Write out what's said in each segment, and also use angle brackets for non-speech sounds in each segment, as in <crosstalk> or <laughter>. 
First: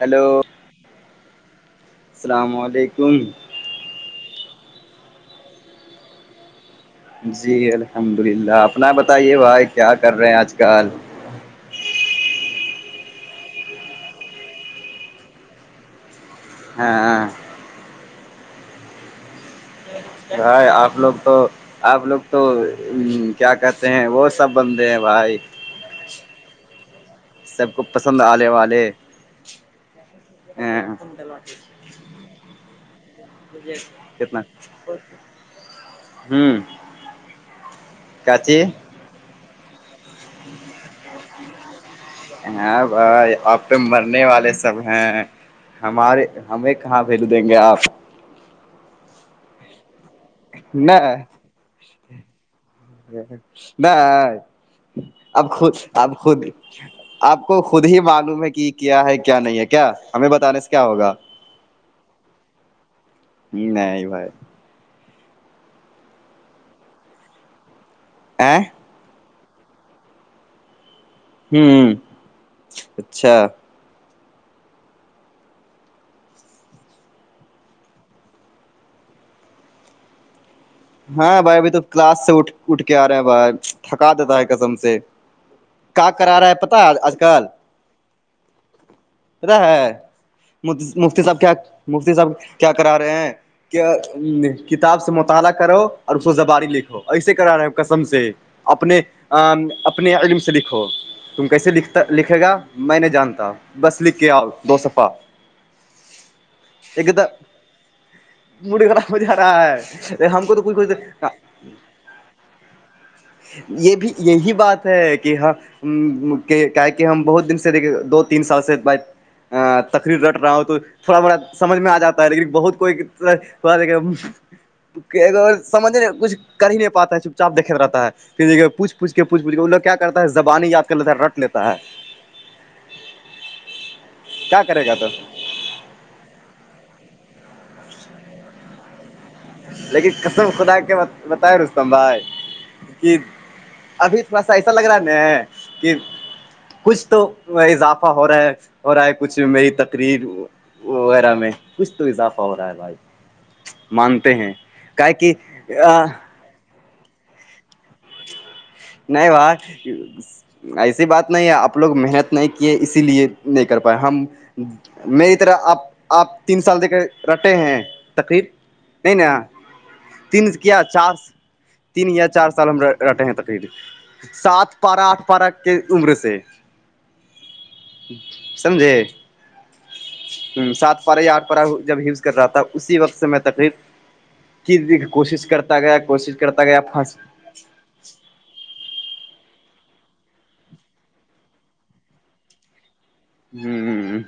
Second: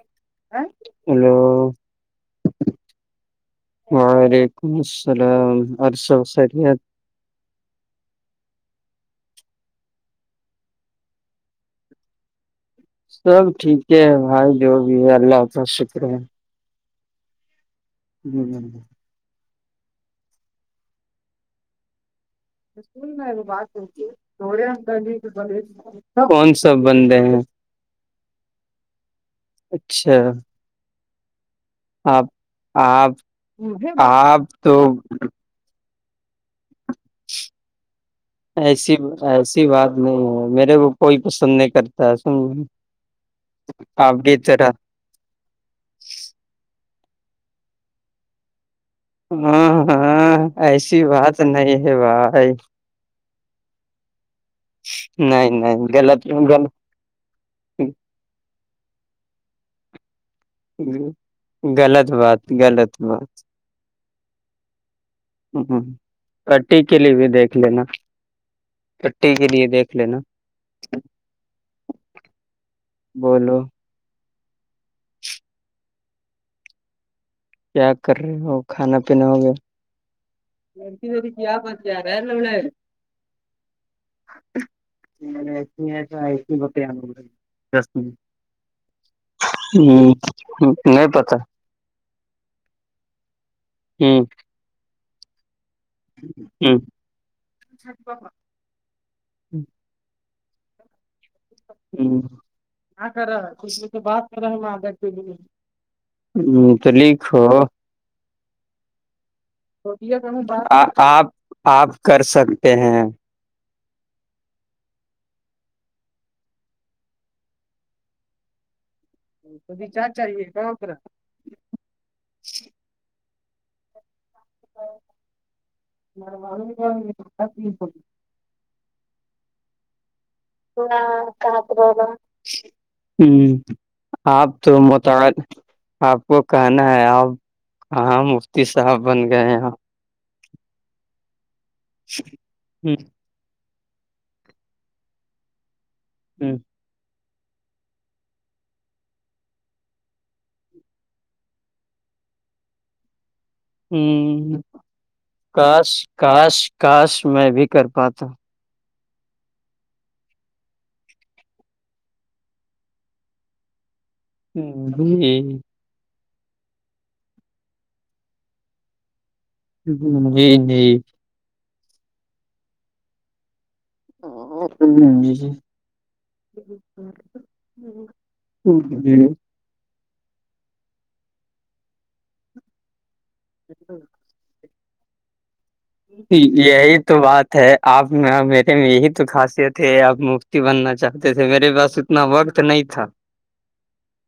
Hello ہاں hello السلام علیکم وعلیکم السلام عرش و خریت جی الحمد للہ اپنا بتائیے بھائی کیا کر رہے ہیں آج کل سب ٹھیک ہے بھائی جو بھی ہے اللہ کا شکر ہے ہاں ہاں جی جی جی ہائی آپ لوگ تو آپ لوگ تو سننا کیا بات کہتے ہوتی ہیں وہ سب تھڑے ہم بندے ہیں گ بھائی بڑ کون سا بندے ہیں سب کو پسند آنے اچھا ہ آپ آپ کتنا آپ تو ہوں کاچی ایسی ایسی بات نہیں ہے میرے کو کوئی پسند نہیں کرتا ہے سن ہاں بھائی آپ پہ مرنے آپ کی والے طرح سب <unintelligible> ہاں ہمارے ہمیں کہاں ویلو دیں گے آپ ہاں ہاں ایسی بات نہیں ہے بھائی نہیں اب نہیں خود نہیں آپ غلط خود آپ کو خود ہی معلوم ہے کہ کیا ہے کیا نہیں ہے کیا ہمیں بتانے سے کیا ہوگا غلط بات غلط بات نہیں بھائی ہ ہ پٹی کے لیے بھی دیکھ لینا آ چٹی کے لیے دیکھ لینا ہوں اچھا بولو کیا کر رہے ہو کھانا پینا ہو گیا <inaudible> لڑکی لڑکی ہاں کیا بھائی ابھی تو بس جا رہا ہے کلاس سےٹھ اٹھ کے آ رہے ہیں بھائی تھکا دیتا ہے کسم سے ای کا کرا رہا ہے ای ب پتا آج کل ہ پتا ہے نہیں مفتی پتا صاحب کیا مفتی صاحب کیا کرا رہے ہیں کہ ہ کتاب سے مطالعہ کرو اور اس کو زباری لکھو ایسے کرا رہے کسم سے اپنے اپنے علم سے لکھو تم کیسے لکھتا لکھے گا میں ہ نہیں کر رہا جانتا ہے؟ کچھ تو بس لکھ بات کے آؤ دو صفہ تلییک ہو مڑ گ رہا م جارا آپ آپ کر سکتے ہیں یہ بھی یہی بات ہے کہ ہاں کہ کا کہ ہم بہت دن سے دو تین سال سے ب ا تکریف رٹ رہا ہو تو تھوڑا بوڑا سمجھ میں آ جاتا ہے لیکن بہت کوئی سمجھنے کچھ کر ہی نہیں پاتا ہے چپ چاپ دیکھ رہتا ہے کہ جگ پوچھوچ کے پوچ پچھ کے وہ ل کیا کرتا ہے زبان ہی ہ یاد کر لیتا ہے رٹ لیتا ہے ہ آپ کیا تو کرے گا مت آپ کو کہنا ہے آپ کہاں مفتی صاحب بن گئے یہ لیکن قسم خدا کے بتائے رستم بھائی کہ ابھی تھوڑا سا ایسا لگ رہا ن کہ ہ کچھ تو اضافہ ہو رہا ہے ہو رہا ہے کچھ میری تقریر وغیرہ میں کچھ تو اضافہ ہو رہا ہے بھائی مان ہیں ہ کا کہ کاش کاش کاش میں بھی کر پاتا نہیں باہ ایسی بات نہیں ہے آپ لوگ محنت نہیں کیے اسی لیے نہیں کر پائے ہم جی میری طرح آپ آپ تین سال د رٹے ہیں تقریر <unintelligible> نہیں ن جی تین سے کیا جی چار سے تین یا چار سال ہم رہٹے ہیں تقریب سات پارہ آٹھ پارہ کی عمر سے <unintelligible> سمجھے جی جی ہ سات پار یا آٹھ پارہ جب یوز کر رہا تھا اسی وقت سے میں تقریر <unintelligible> کی کوشش کرتا گیا کوشش کرتا گیا یہی پس تو بات ہے آپ میں میرے میں یہی تو خاصیت ہے آپ مکتی بننا چاہتے تھے میرے پاس اتنا وقت نہیں تھا ہوں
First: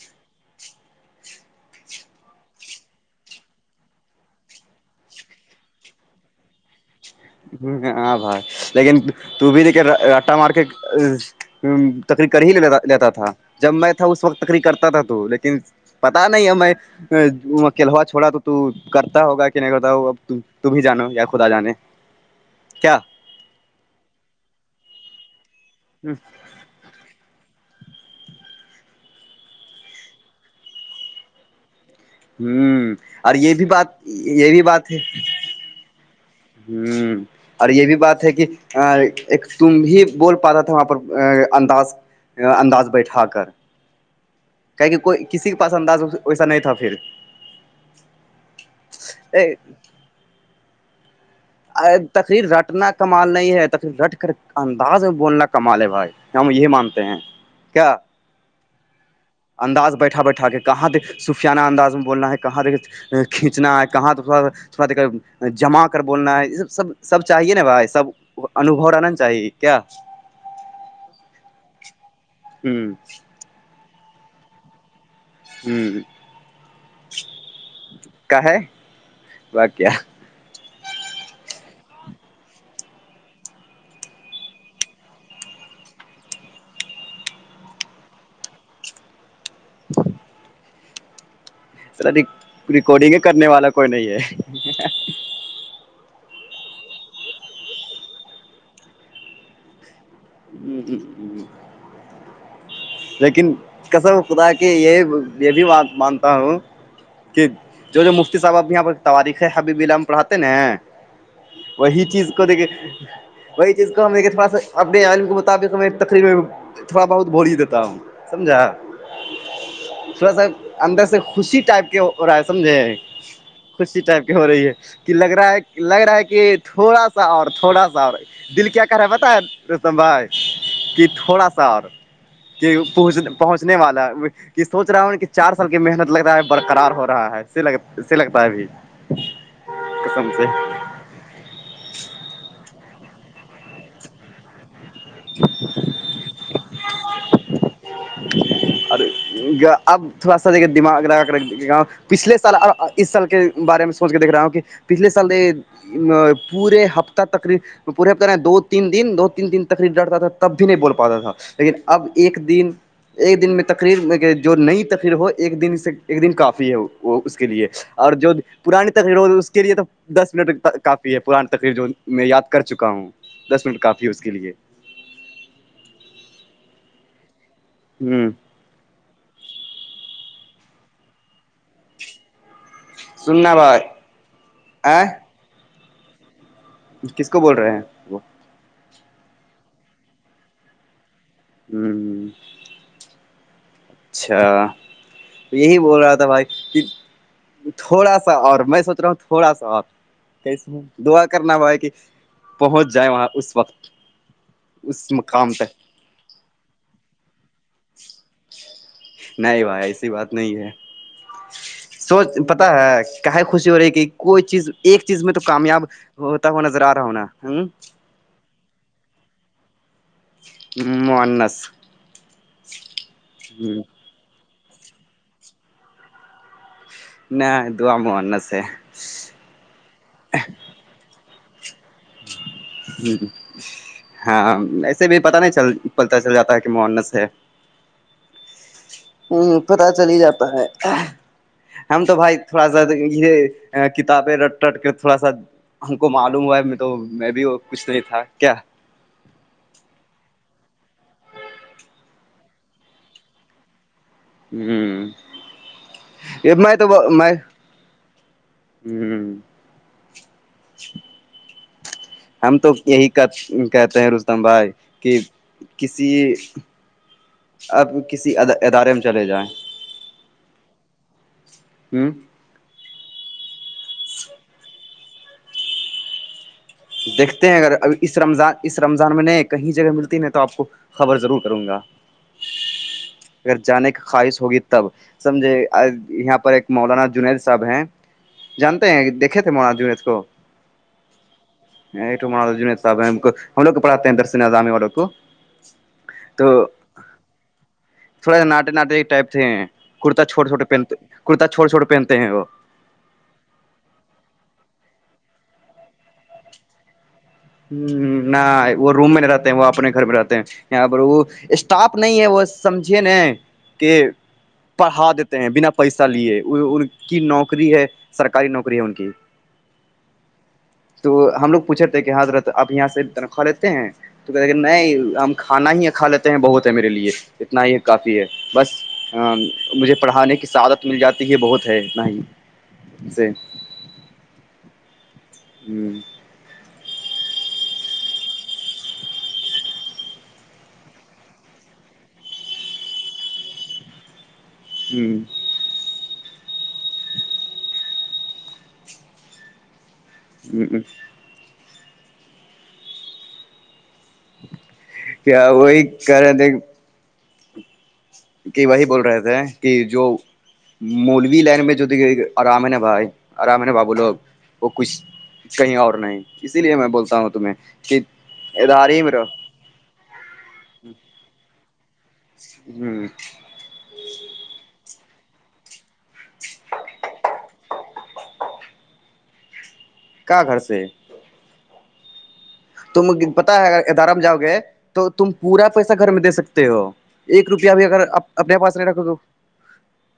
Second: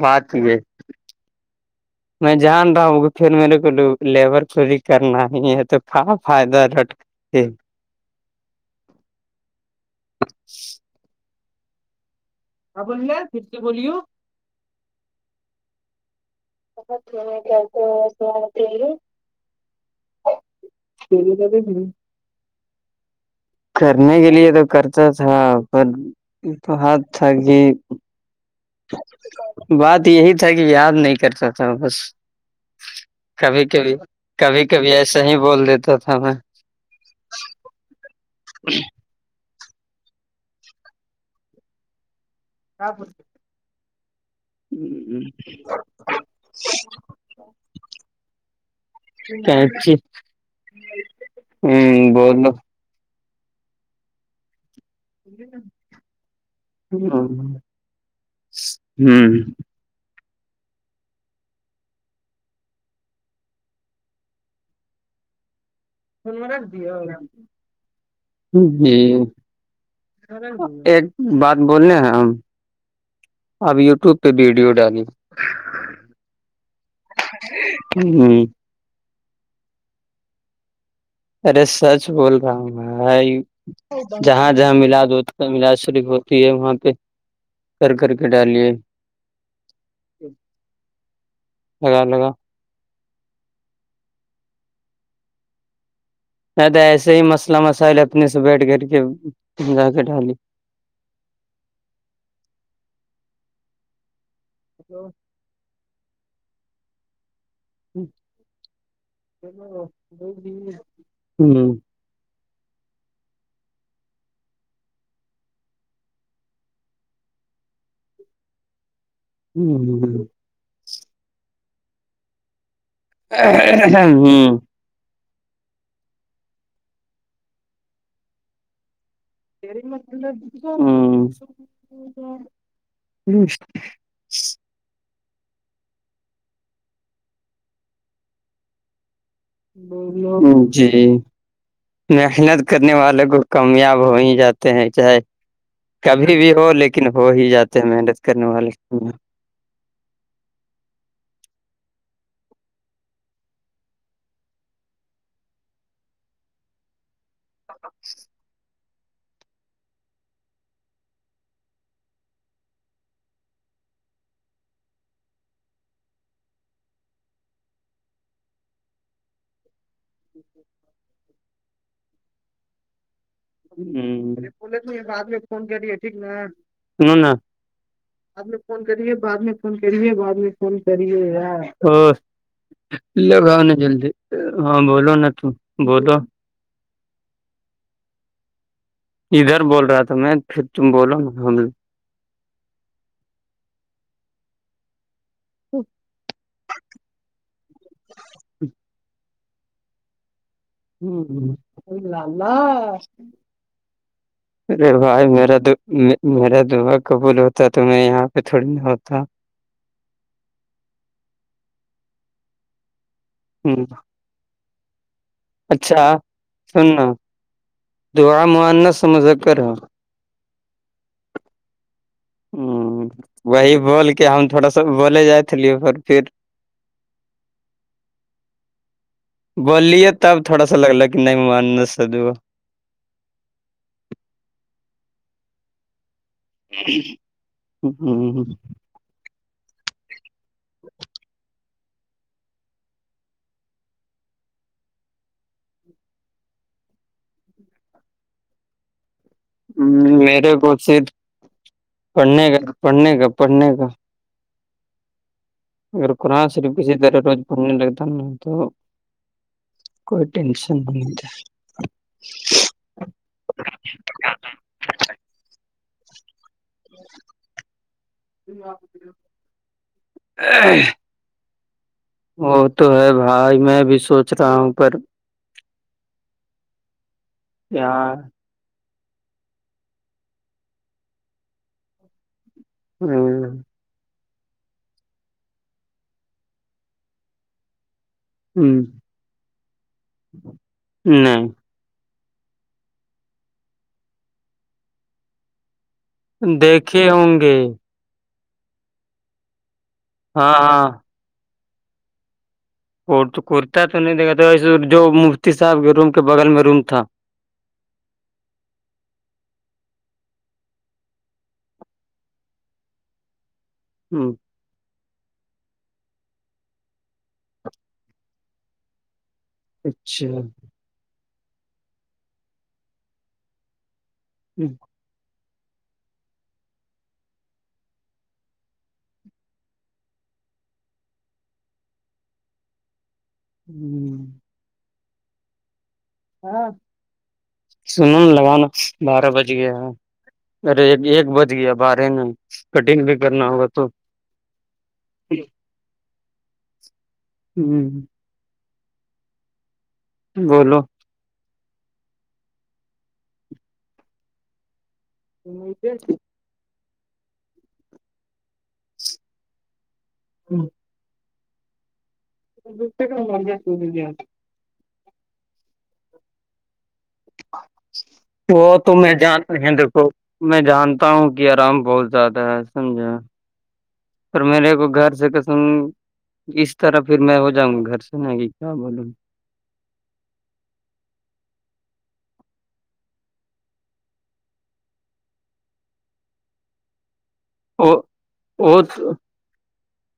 بات ہے میں جان رہا ہوں کہ پھر میرے کو لیبر کی کرنا ہی ہے تو کا فائدہ لٹ ہ ہاں بھائی لیکن ت بھی دیکھیے رٹا مارک تکری کر ہی لیتا تھا سے جب بولیے میں تھا اس وقت تکری کرتا تھا تو لیکن پتا نہیں ہے میں کلوا چھوڑا تو تو کرتا ہوگا کہ نہیں کرتا ہو ا تم ہی جانو یا خدا جانے کیا کرنے کے لیے تو کرتا تھا پر ہوں <unintelligible> تو ہات تھا گ ہی <unintelligible> بات یہی تھا کہ یاد نہیں کرتا تھا بس ہوں اور یہ کبھی بھی بات کبھی یہ بھی کبھی بات کبھی ہے ایسا ہی بول دیتا تھا میں <unintelligible> ہوں اور یہ بھی بات ہے کہ ایک تم ہی بول پا رہا تھا وہاں پر انداز انداز بیٹھا کر کہ کہہ کوئی کسی کے پاس انداز ویسا نہیں تھا پھر کاچی <unintelligible> تقریر رٹنا کمال نہیں ہے تقریر رٹ کر انداز میں بولنا کمال ہے بھائی ہم یہی مانتے ہیں کیا ہوں انداز بیٹھا بیٹھا کے کہاں د سوفیانہ انداز میں بولنا ہے کہاں د کھینچنا ہے کہاں تھوڑا تھوڑا د جمع کر بولنا ہے یہ سب سب سب چاہیے نا بھائی سب انوبو جی رہنا نا چاہیے کیا ایک بات بولنے ہیں ہم ہوں اب یوٹیوب پہ ویڈیو ڈالی ہ ہ کا ہے وقع <unintelligible> ارے سچ بول رہا ہوں میںائی <unintelligible> جہاں جہاں میلاد ہو ملاد شریف ہوتی ہے وہاں پہ کر کر کے ڈالے ر ریکارڈنگ کرنے والا کوئی نہیں ہے نہیں تو ایسے ہی مسئلہ مسائل اپنے سے بیٹھ کر کے جا کے ڈالی ہ ہ لیکن کسب خدا کے یہ <unintelligible> یہ بھی مانتا ہوں کہ جو جو مفتی صاحب اب یہاں پر تاریخ ہے حبیب عللم پڑاتے نا ہوں وہی چیز کو دیکھے وہی چیز کو ہم دیک تھوڑا سا <unintelligible> آدمی کے مطابق تقریب تھوڑا بہت بور ہی دیتا ہوں سمجھا <unintelligible> ہوں ہ ہ <unintelligible> ب اندر سے خوشی ٹائپ کے ہو رہا ہے سمجھے ہ خوشی ٹائپ کی ہو ہ رہی ہے کہ لگ رہا ہے لگ رہا ہے کہ تھوڑا سا اور تھوڑا سا اور دل کیا کر رہا ہے بتیں روتم بھائی کہ تھوڑا سا اور کہ پہنچ پہنچنے والا ک سوچ رہا ہوں کہ چار سال کی محنت لگ رہ ہے برقرار ہو رہا ہے ل سے لگتا ہے ابھی <unintelligible> <unintelligible> ب قسم سے اور جی محنت کرنے والے کو کامیاب ہو ہی جاتے ہیں چاہے کبھی بھی ہو لیکن ہو ہی جاتے ہیں محنت کرنے والے اور اب تھوڑاھ دماغ لگا کرکھ گاؤں پچھلے سال اور اس سال کے بارے میں سوچھ کے دیکھ رہا ہوں کہ پچھلے سال پورے ہفتہ تقریب پورے ہفتہ دو تین دن دو تین دن تکری ڈرتا تھا تب بھی نہیں بول پاتا تھا لیکن اب ایک دن ایک دن میں تقریر میں کہ جو نئی تقریر ہو ایک دن سے ایک دن کافی ہے وہ اس کے لئے اور جو پرانی تقریر ہوتی اس کے لیے تو دس منٹ کافی ہے پرانی تقریر جو میں یاد کر چکا ہوں دس منٹ کافی ہے اس کے لیے بعد میں فون کری ہے ٹھیک نا ہوں فون کرے بعد میں فون کرے بد میں فون کرے سننا لگاؤ ن بھائی جلدی ہاں ا بولو نا تو بولو کس کو بول رہے ہیں وہ ادھر بول رہا تھا میں پھر تم بولو نحمدلہ ہوں اچھا یہی بول رہا تھا بھائی کہ تھوڑا سا اور میں سوچھ رہا ہوں تھوڑا سا اور کیسے دعا کرنا ہوں ہوا ہے کہ پہنچ جائے وہاں اس وقت ارے اس بھائی مقام میرا تک میرا دعا قبول ہوتا تو میں یہاں پہ تھوڑی نہ ہوتا نہیں بھائی ایسی بات نہیں ہے سوچھ پتا ہے کہے خوشی ہو ہ رہی کہ کوئی چیز ایک چیز میں تو کامیاب اچھا ہوتا ہوا نظر آ رہا سننا ہو نا ہ دعا معاننا سمجھ کر ہ <inaudible> مانس ہ وہی بول کے ہم تھوڑا سا بولے جا لیے پر پھر نہ دعا مانگنے سے اا لگ کہ نہیں منا سادو ہ ہاں ایسے بھی پتا نہیں چل پلتا چل جاتا کہ مانس ہے ہہ۔ ہہم ہوں پتا چل ہی جاتا ہے ہم تو بھائی تھوڑا سا یہ کتابیں رٹ رٹ کے تھوڑا سا ہم کو معلوم ہوا تو میں بھی وہ کچھ نہیں تھا کیا ہ میرے بہت سے پڑھنے کا پڑھنے کا پڑھنے کا ہہم اگر قرآن شاریف کسی طر روز پڑھنے لگتا نا تو ہہم کوئی ٹینشن نہی رںتا ہم تو یہی کہتے ہیں رستم بھائی کہ کسی اب کسی ادارے میں چلے جائیں <inaudible> ہوں وہ تو ہے بھائی میں بھی سوچھ رہا ہوں پر دیکھتے ہیں اگر ابھی اس یار رمضان اس رمضان میں نہیں کہیں جگہ ملتی نہیں تو آپ کو خبر ضرور کروں گا ہوں، اگر جانے کے خواہش ہوگی تب سمجھے یہاں پر ایک مولانا جنید صاحب ہیں جانتے ہیں دیکھے تھے مولانا جنید کو نہیں، تو م صاحب ہے کو ہم لوگ کو پڑھاتے ہیں درسنظامی والوں کو- تو دیکھے ہوں گے تھوڑا ساٹے ناٹے ٹائپ سے ہیں کرتا چھٹے ہاں -چھٹے ہاں پہنتے کرتا چھٹے چھٹے پہنتے ہیں وہ کرتا تو نہیں دیکھا تھا وسے جو مفتی صاحب کے روم کے بغل میں روم تھا ہ نہ وہ روم میں نہیں رہتے ہیں وہ اپنے گھر میں رہتے ہیں پر وہ اسٹاف نہیں ہے وہ سمجھیے نا کے ہ پڑھا دیتے ہیں بنا پیسہ لیے ان کی نوکری ہے سرکار سرکاری نوکری ہے ان کی اچھا تو ہم لوگ پوچھ رہ تھے کہ حضرت آپ یہاں سے تنخواہ لیتے ہیں تو کہتے نہیں ہم کھانا ہی کھا لیتے ہیں بہت ہے میرے لیے اتنا ہی کافی ہے بس مجھے پڑھانے کی سعادت مل جاتی ہے بہت ہے- ہوں ہوں ہاں سن ن لگانا بارہ بج گیا ہے- ریڈی ایک بچ گیا بارے میں کٹنگ بھی کرنا ہوگا تو- ہوں ہوں بولو کیا وہی کرا دیک- کہ وہی بول رہے تھے کہ جو مولوی لائن میں جو د- آرام ہے نا بھائی آرام ہے نا بابو لوگ- وہ کچھ کہیں اور نہیں اسی لیے میں بولتا ہوں تمہیں کہ وہ ادار تو میں رہو- جانتے دیکھو میں جانتا ہوں کہ آرام بہت زیادہ ہے ہ سمجھیں اور میرے کو گھر سے کسم- اس طرح پھر میں ہو جاں گی گھر سے ن کہ کیا بولوں- کا گھر سے- تم پتا ہے ا ادارم جاؤ گے تو تم پورا پیسہ گھر میں دے سکتے ہو- ایک روپیہ ا بھی وہ اگرپ اپنے پاس نہیں رکھو تو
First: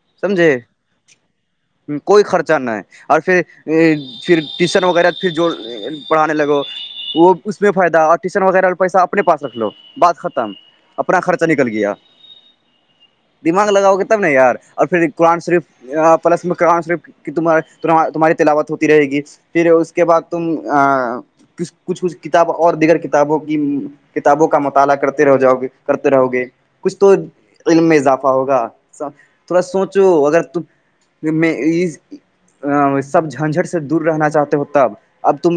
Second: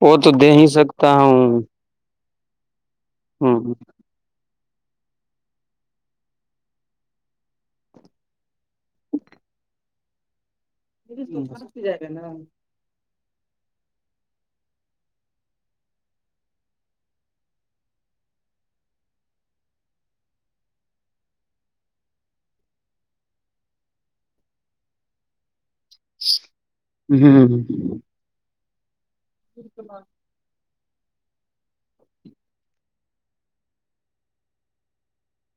وہ تو دے ہی سکتا ہوں سمجھے- کوئی خرچہ نہ، ہے اور پھر- ہ پھر ٹیشن وغیرہ پھر جو پڑھانے لگو وہ- اس میں فائدہ اور ٹیوشن وغیرہ والا پیسہ اپنے پاس رکھ لو بات ختم- اپنا خرچہ تو نکل ستی گیا جائے گا نا- دماغ لگاؤ گے تب نا یار اور پھر قرآن شریف- پلس میں ت تمہاری تلاوت ہوتی رہے گی- پھر اس کے بعد تم کچھ- کچھ- کچھ- کتاب اور دیگر کتابوں کی کتابوں کا مطالعہ کرتے رہ جاؤ گے- کرتے رہو گے کچھ تو علم میں اضافہ ہوگا- تھوڑا سوچو اگر تم میں- سب جھنجٹ سے دور رہنا چاہتے ہو تب اب تم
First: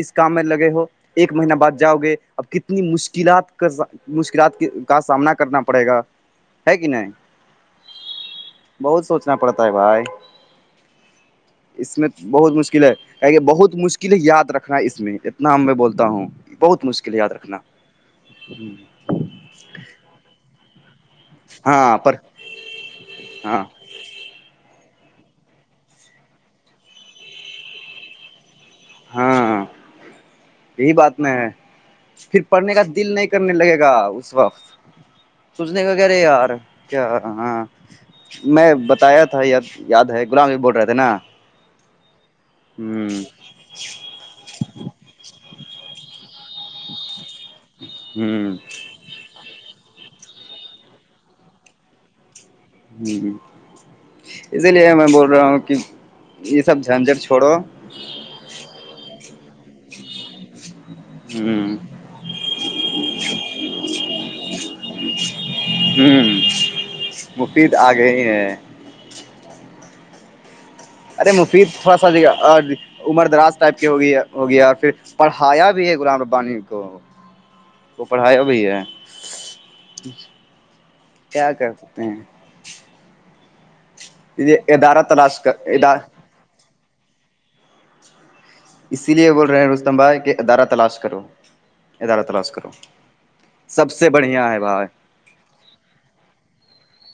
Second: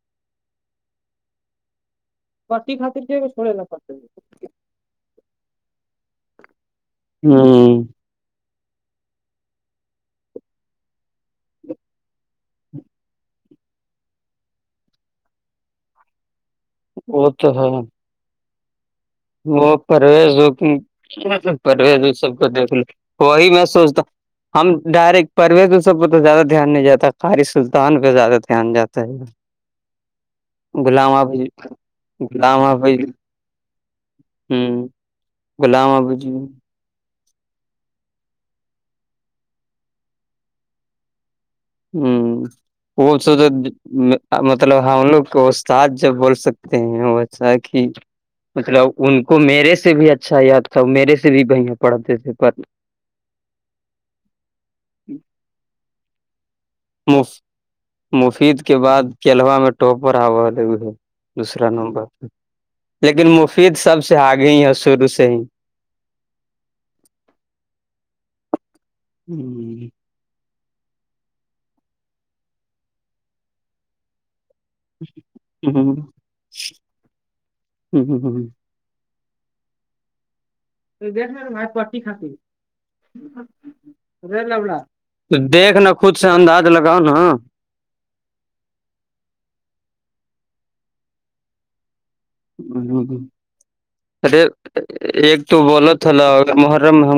اس کام میں لگے ہو- ایک مہینہ بعد جاؤ گے اب کتنی مشکلات کا مشکل- ات کا سامنا کرنا پڑے گا ہے کہ نہیں- ہاں- بہت سوچنا پڑتا ہے بھائی اس میں اس میں- بہت مشکل ہے کہ بہت مشکل ہے یاد رکھنا ہے اس میں اتنا میں بولتا ہوں- بہت مشکل ہے وہ یاد تو رکھنا- وہ پرویز جو کہ مطلب ہاں پر پرویز سب کو دیکھ لے وہی ہاں میں سوچتا ہو- ہم ڈائریکٹ پرویز سب پہ تو زیادہ دھیان نہیں جاتا قاری سلطان پہ زیادہ دھیان جاتا ہے- ہاں یہی غلام بات آب نہیں ہے پھر غلام پڑھنے کا آبی دل نہیں کرنے لگے گا اس وقت ہوں سوچنے غلام کا آبو ارے جی یار کیا ہاں میں بتایا تھا یاد یاد ہے غلام نبی بول رہے تھے نا ہو بو ہوں سعدد مطلب ہم لوگ کو استاد جب بول سکتے ہیں وہ چاہے کھینچ ہوں مطلب ان کو میرے سے بھی اچھا یاد تھا میرے سے بھی بھیاں پڑھتے تھے پر ہ اسی لیے میں بول رہا ہوں کہ یہ سب جھنجھٹ مف چھوڑو- مفید کے بعد کیلوا میں ٹاپر او تھے وہ لوگ- ہ دوسرا نمبر لیکن مفید صاحب سے اگئی اور سر- سے- ہوں مفید آ گئے ہی ہیں- ہوں ارے مفید تھوڑا سا دیکھیے اور عمر دراز ٹائپ کی ہو گئی ہو گیا- پھر پڑھایا بھی ہے غلام ربانی کو وہ پڑھایا بھیا- <inaudible> تو دیکھنا ان ایا پٹی کاتتی حا لیے یہ لورا ادارہ تو تلاش دیکھ کر نا خود سے انداز لگاؤ نا اسی لیے بول رہے ہیں رستم بھائی کہ ادارہ تلاش کرو ادارہ تلاش کرو سب سے ارے بڑھیا ہے بھائی ایک تو بولت تھالا ا محرم ہم